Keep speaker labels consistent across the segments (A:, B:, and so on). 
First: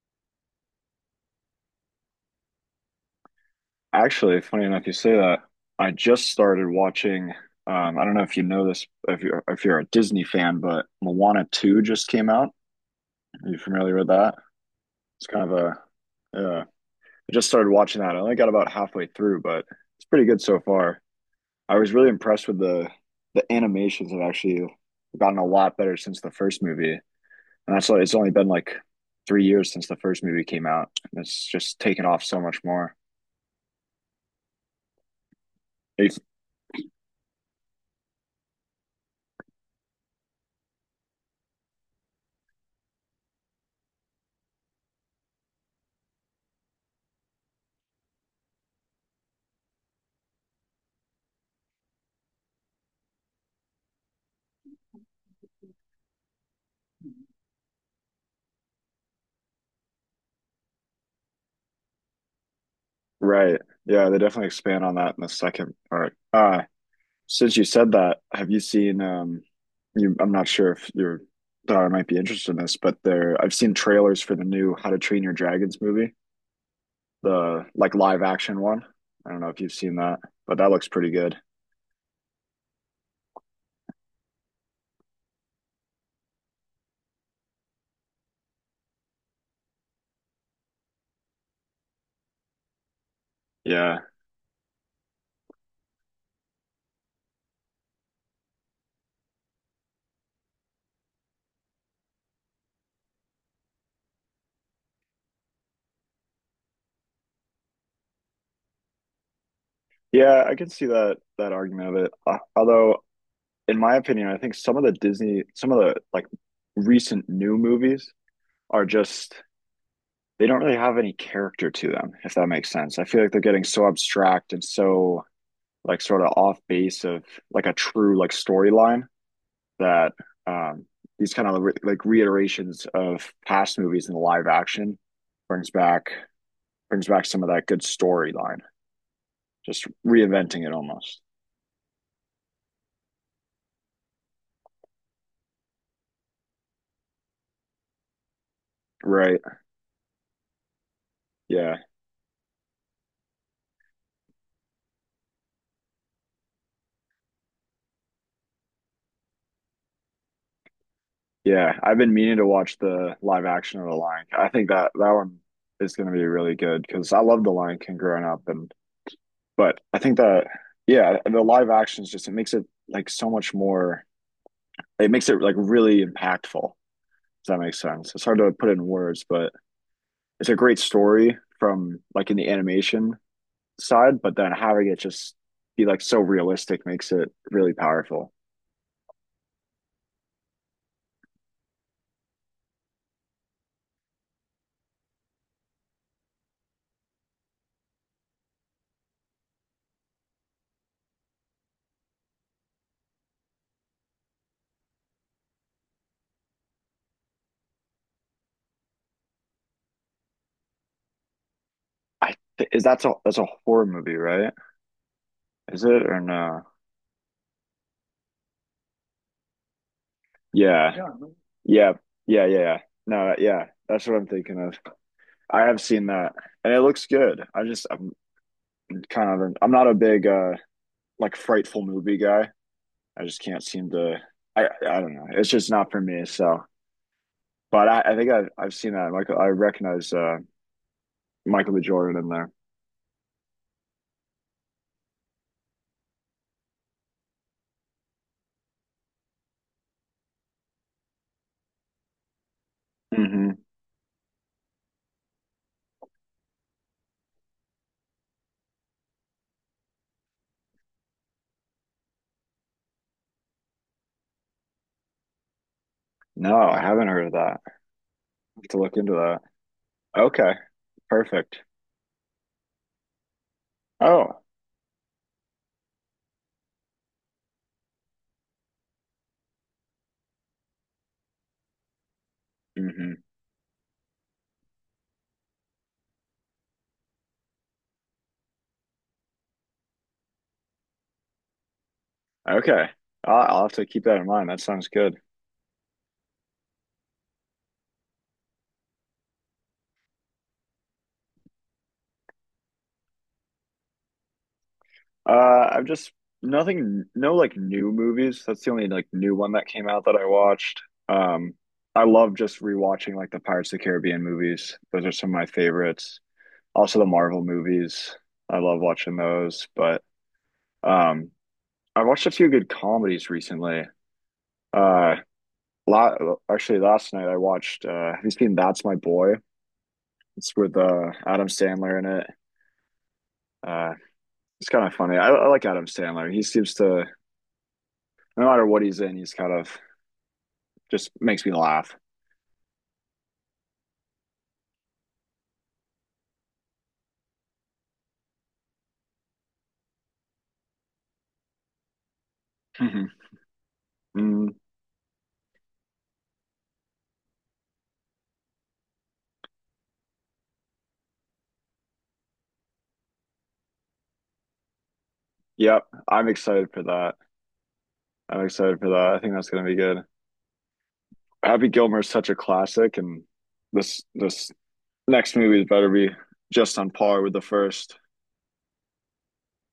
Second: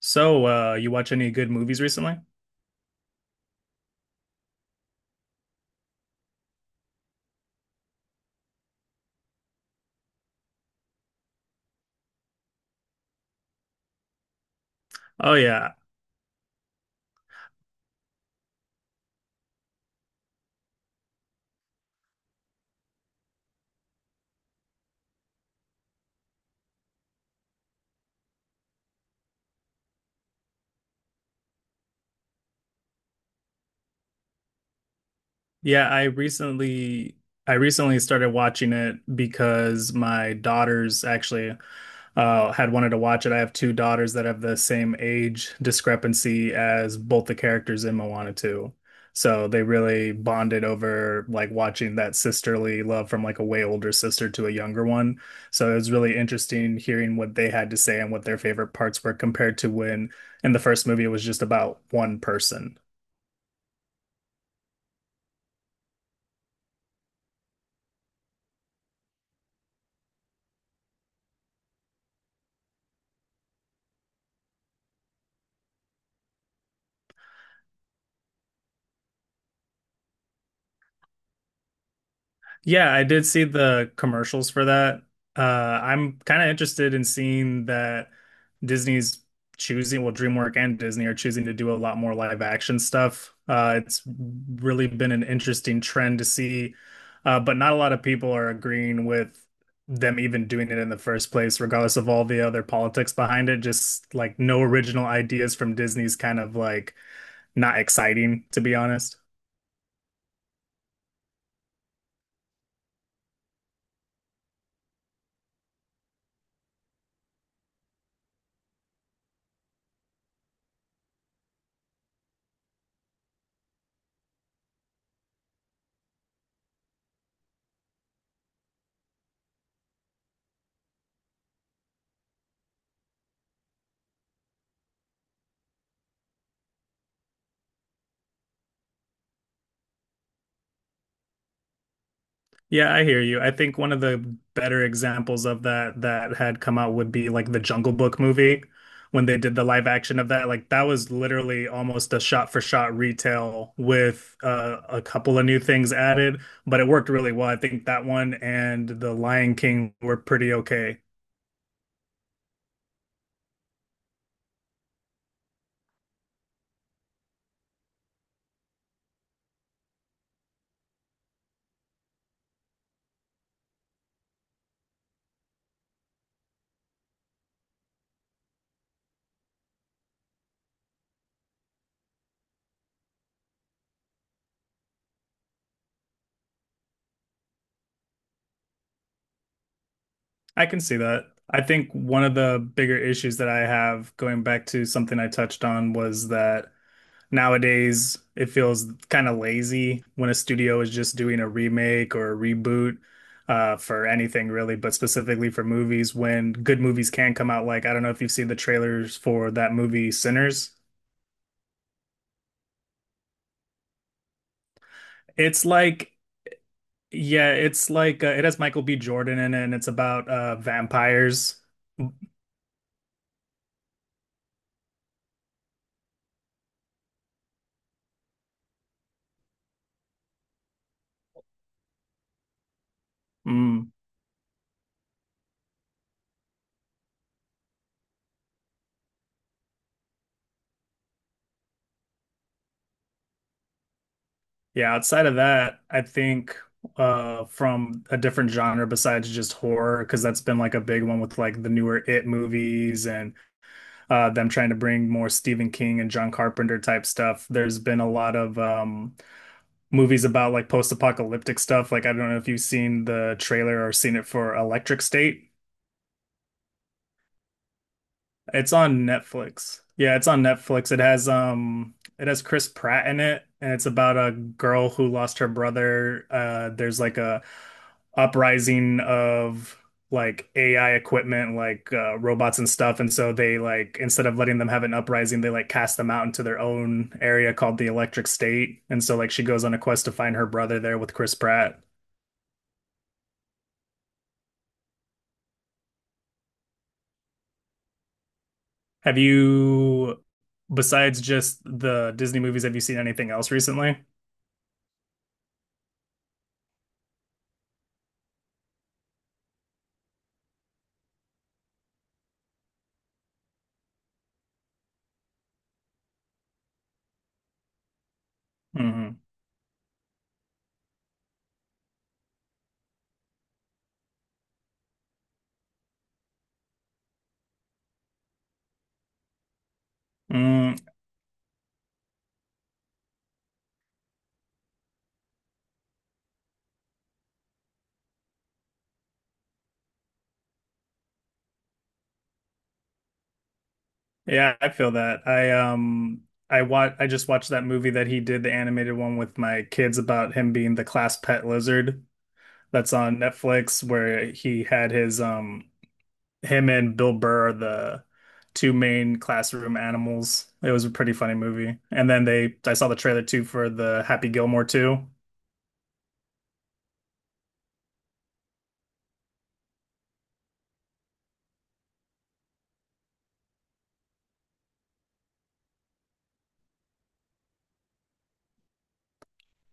A: So, you watch any good movies recently?
B: Actually, funny enough, you say that. I just started watching. I don't know if you know this, if you're a Disney fan, but Moana 2 just came out. Are you familiar with that? It's
A: Oh
B: kind of
A: yeah.
B: a, yeah. I just started watching that. I only got about halfway through, but it's pretty good so far. I was really impressed with the animations have actually gotten a lot better since the first movie, and that's why it's only been like 3 years since the first movie came out, and it's just taken off so much more.
A: Yeah,
B: Are
A: I
B: you?
A: recently I recently started watching it because my daughter's actually had wanted to watch it. I have two daughters that have the same age discrepancy as both the characters in Moana 2. So they really bonded over like watching that sisterly love from like a way older sister to a younger one. So it was really interesting hearing what they had to say and what their favorite parts were compared to when in the first movie it was just about one person.
B: Right. Yeah, they definitely expand on that in the second part. Since you said that, have you seen you I'm not sure if your daughter might be interested in this, but there I've seen trailers for the new How to Train Your Dragons movie, the like live action one. I don't know if you've seen that, but that looks pretty good.
A: Yeah, I did see the commercials for that. I'm kind of interested in seeing that Disney's choosing, well, DreamWorks and Disney are choosing to do a lot more live action stuff.
B: Yeah.
A: It's really been an interesting trend to see, but not a lot of people are agreeing with them even doing it in the first place, regardless of all the other politics behind it. Just like no original ideas from Disney's kind of like not exciting, to be honest.
B: Yeah, I can see that that argument of it. Although in my opinion, I think some of the Disney some of the like recent new movies are just they don't really have any character to them, if that makes sense. I feel like they're getting so abstract and so like sort of off base of like a true like storyline that um these kind of like reiterations of past movies in the live action brings back brings back some of that good storyline, just reinventing it almost.
A: Yeah, I hear you. I think one of the better examples of that that had come out would be like the Jungle Book movie when they
B: Right.
A: did the live action of that. Like that was literally
B: Yeah.
A: almost a shot for shot retell with a couple of new things added, but it worked really well. I think that one and The Lion King were pretty okay.
B: Yeah, I've been meaning to watch the live action of The Lion King. I think that that one is going to be really good because I loved The Lion King growing up. And But I think that yeah, the live actions just it makes it like so much more. It makes it like really impactful. Does that make sense? It's hard to put it in words, but it's a great story from like in the animation side. But then having it just be like so realistic makes it really powerful.
A: I can see that. I think one of the bigger issues that I have going back to something I touched on was that. Nowadays, it feels kind of lazy when a studio is just doing a remake or a reboot for anything really, but specifically for movies when good movies can come out. Like, I don't know if you've seen the trailers for that movie Sinners.
B: Is that's a horror movie, right?
A: It's
B: Is it
A: like,
B: or no?
A: yeah, it's like it has Michael B. Jordan in it, and it's about
B: Yeah. Yeah,
A: vampires.
B: yeah, yeah, yeah, yeah. No, yeah, that's what I'm thinking of. I have seen that, and it looks good. I just I'm kind of I'm not a big like frightful movie guy. I just can't seem
A: Mm,
B: to. I don't know. It's just not for me. So, but I think I've seen that. Michael, I recognize Michael B. Jordan in there.
A: yeah, outside of that, I think from a different genre besides just horror, because that's been like a big one with like the newer It movies and
B: Hmm.
A: them trying to bring more Stephen King and John Carpenter type stuff. There's been a lot of movies about like post-apocalyptic stuff. Like I don't know if you've seen the trailer or seen it for Electric State.
B: No, I haven't heard of that. I have
A: It's
B: to look
A: on
B: into that.
A: Netflix. Yeah, it's on
B: Okay,
A: Netflix.
B: perfect.
A: It has Chris Pratt in it and it's about a
B: Oh,
A: girl who lost her brother. There's like a uprising of like AI equipment like robots and stuff and
B: hmm,
A: so they like instead of letting them have an uprising they like cast them out into their own area called the Electric State and so like she goes on a quest to find her brother there with Chris Pratt.
B: okay. I'll have to keep that in mind. That sounds good.
A: Have you Besides just the Disney movies have you seen anything else recently?
B: I've just nothing, no like new movies. That's the only like new one that came out that I watched. Um, I love just rewatching like the Pirates of the Caribbean movies. Those are some of my favorites. Also the Marvel movies. I love watching
A: Mhm.
B: those. But um I watched a few good comedies recently. Uh la Actually last night I watched have you seen That's My Boy? It's
A: Mm,
B: with Adam Sandler in it. Uh it's kind of funny. I like Adam Sandler. He seems to no matter what he's in, he's kind of just makes me laugh.
A: yeah, I feel that. I wa I just watched that movie that he did, the animated one with my kids about him being the class pet lizard that's
B: Mhm.
A: on Netflix where
B: Mm,
A: he had his him and Bill Burr are the two main classroom animals. It was a pretty funny movie. And then they I saw the trailer too for the Happy Gilmore 2.
B: yep, I'm excited for that. I'm excited for that. I think that's gonna be good. Happy Gilmore is such a classic, and this next movie better be just on par with the 1st.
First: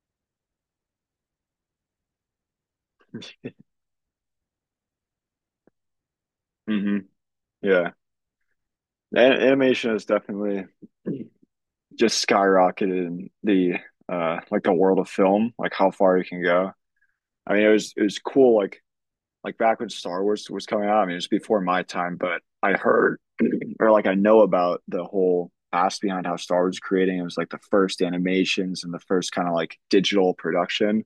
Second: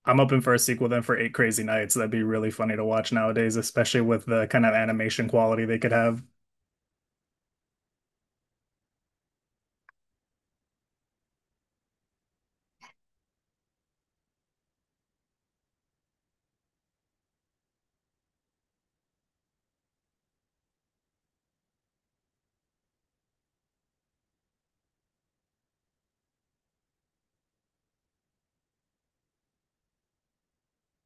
A: I'm hoping for a sequel then for Eight Crazy Nights. That'd be really funny to watch nowadays, especially with the kind of animation quality they could have.
B: Mm-hmm. Yeah, animation has definitely just skyrocketed in the like the world of film, like how far you can go. I mean, it was cool. Like back when Star Wars was coming out. I mean, it was before my time, but I heard or like I know about the whole past behind how Star Wars was creating. It was like the first animations and the first kind of like digital production.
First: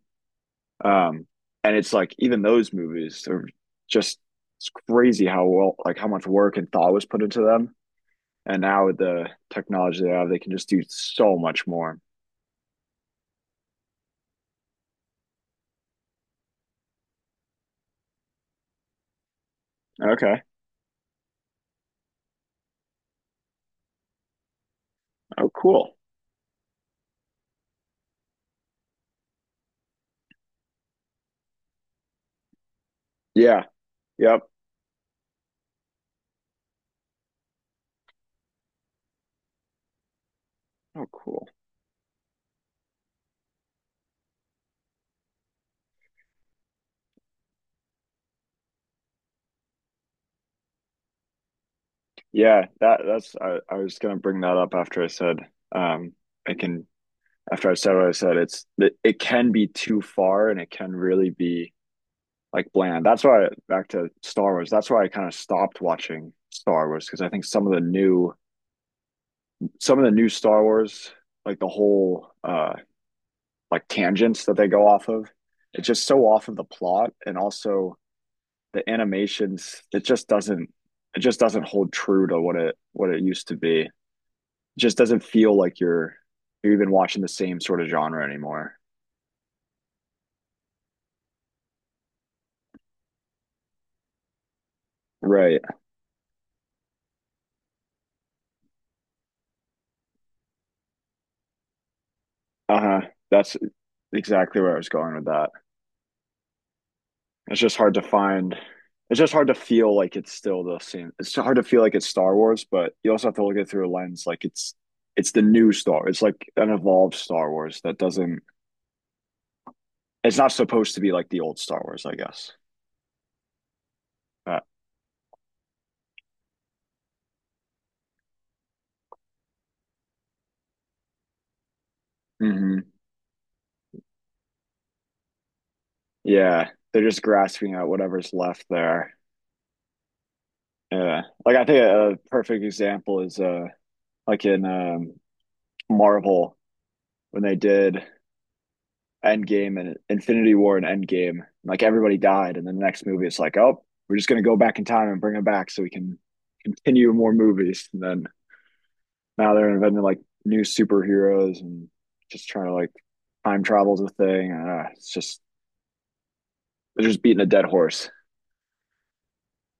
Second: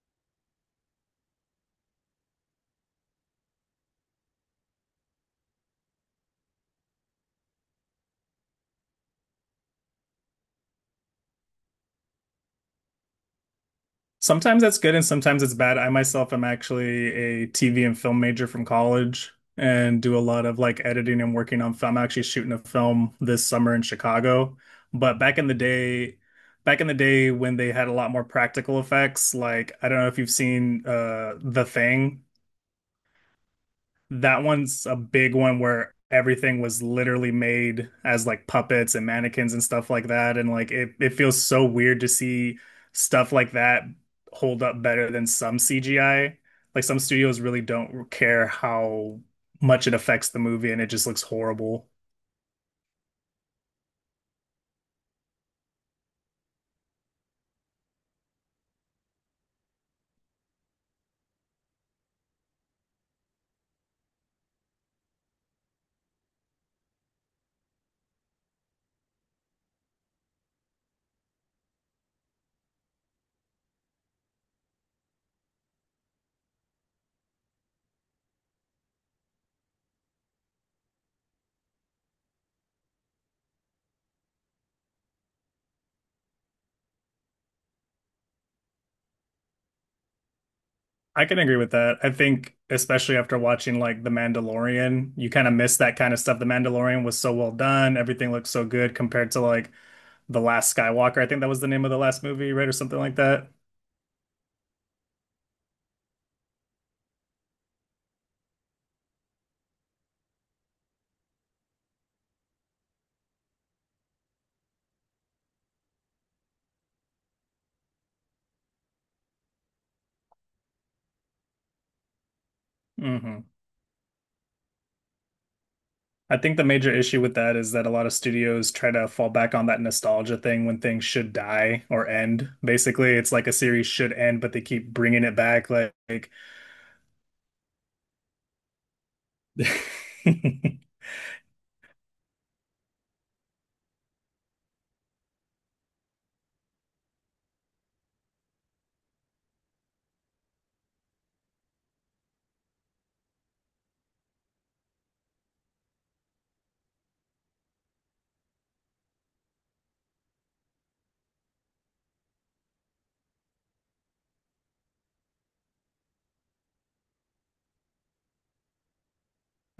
B: Um, and it's like even those movies are just it's crazy how well like how much work and thought was put into them. And now with the technology they have, they can just do so much more.
A: Sometimes that's good and sometimes it's bad. I myself am actually a TV and film major from college and do a
B: Okay.
A: lot of like editing and working on film. I'm actually shooting a film this summer in Chicago. But back in
B: Oh,
A: the
B: cool.
A: day, when they had a lot more practical effects, like I don't know if you've seen The Thing.
B: Yeah. Yep.
A: That one's a big one where everything was literally made as like puppets and mannequins and stuff like that. And like
B: Oh,
A: it feels
B: cool.
A: so weird to see stuff like that hold up better than some CGI. Like some studios really don't care how much it affects the movie and it just looks horrible.
B: Yeah. That's I was gonna bring that up after I said um I can after I said what I said. It's it can be too far and it can really be like bland. That's why back to Star Wars. That's why I kind of stopped watching Star Wars because I think some of the new some of the new Star Wars, like the whole like tangents that they go off of, it's just so off of the plot and also the animations, it just doesn't hold true to what it used to be. It just doesn't feel like you're even watching the same sort of genre anymore.
A: I can agree with that. I think especially after watching like The Mandalorian, you kind of
B: Right.
A: miss that kind of stuff. The Mandalorian was so well done, everything looked so good compared to like The Last Skywalker, I think that was the name of the last movie, right? Or something
B: Uh-huh.
A: like that.
B: That's exactly where I was going with that. It's just hard to find. It's just hard to feel like it's still the same. It's hard to feel like it's Star Wars, but you also have to look at it through a lens like it's the new Star. It's like an evolved Star Wars that doesn't. It's not supposed to be like the old Star Wars, I guess.
A: hmm
B: But
A: I think the major issue with that is that a lot of studios try to fall back on that nostalgia thing when things should die or end.
B: hmm,
A: Basically, it's like a series should end, but they keep bringing it back. Like,
B: yeah, they're just grasping at whatever's left there. Yeah, like I think a perfect example is like in Marvel when they did Endgame and Infinity War and Endgame. Like everybody died, and then the next movie it's like, oh, we're just gonna go back in time and bring them back so we can continue more movies. And then now they're inventing like new superheroes and just trying to like time travel's a thing. It's just they're just beating a dead horse,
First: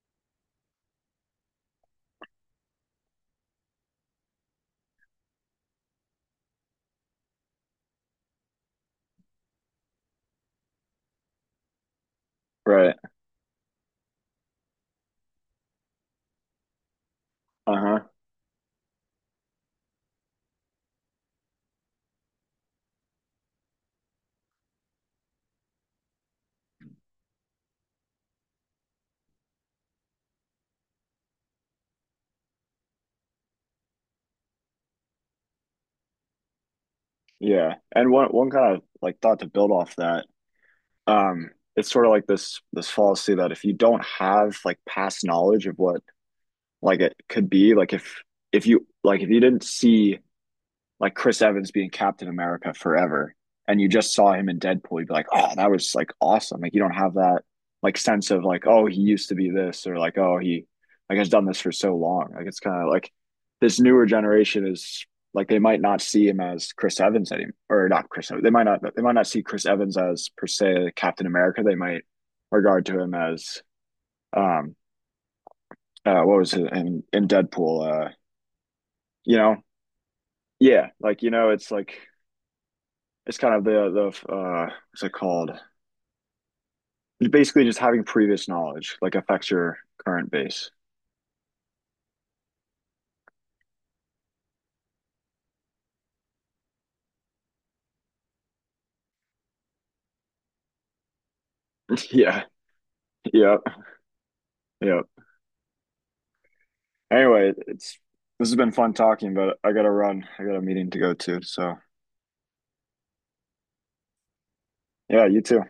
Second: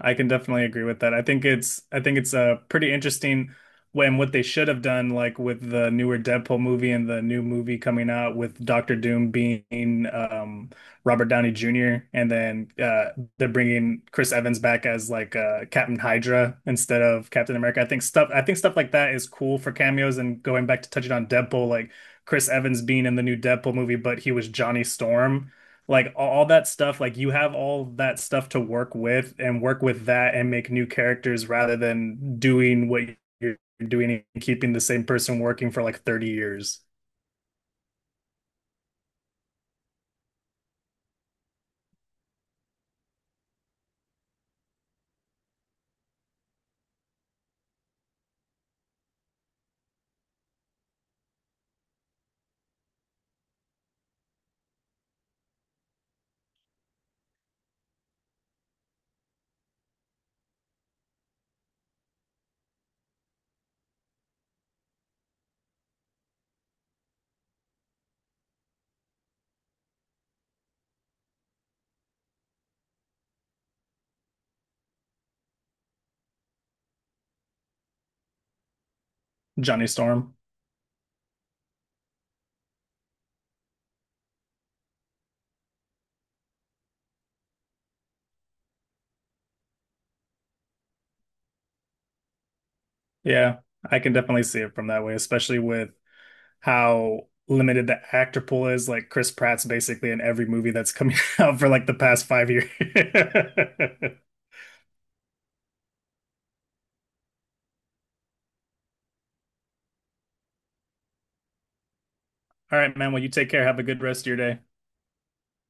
A: I can definitely agree with that. I think it's pretty interesting when what they should have done, like with the newer Deadpool movie and the new movie coming out with Doctor Doom being Robert Downey Jr. and then
B: right?
A: they're bringing Chris Evans back as like Captain Hydra instead of Captain
B: Uh
A: America.
B: huh.
A: I think stuff like that is cool for cameos and going back to touching on Deadpool, like Chris Evans being in the new Deadpool movie, but he was Johnny Storm like all, that stuff like you have all that stuff to work with and work with that and make new characters rather than doing what you're doing and keeping the same person working for like 30 years.
B: Yeah. And one kind of like thought to build off that. Um, it's sort of like this fallacy that if you don't have like past knowledge of what like it could be like if you like if you didn't see like Chris Evans being Captain America forever and you just saw him in Deadpool, you'd be like, oh, that was like awesome. Like you don't have that like sense of like, oh, he used to be this or like, oh, he like has done this for so long. Like it's kind of like this newer generation is like they might not see him as Chris Evans anymore or not Chris Evans. They might not see Chris Evans as per se Captain America. They might regard to him as um what was it in Deadpool, you know,
A: Johnny Storm,
B: yeah, like you know it's like it's kind of the what's it called, basically just having previous knowledge like affects your current base.
A: yeah, I can definitely see it from that way, especially with how limited the actor pool is. Like Chris Pratt's basically in every movie that's coming out for like the past
B: Yeah,
A: 5 years.
B: yeah, yeah, anyway it's this has been fun talking but I gotta run I got a meeting to go to so
A: All right, man, well, you take care, have a good rest of your day.
B: yeah you too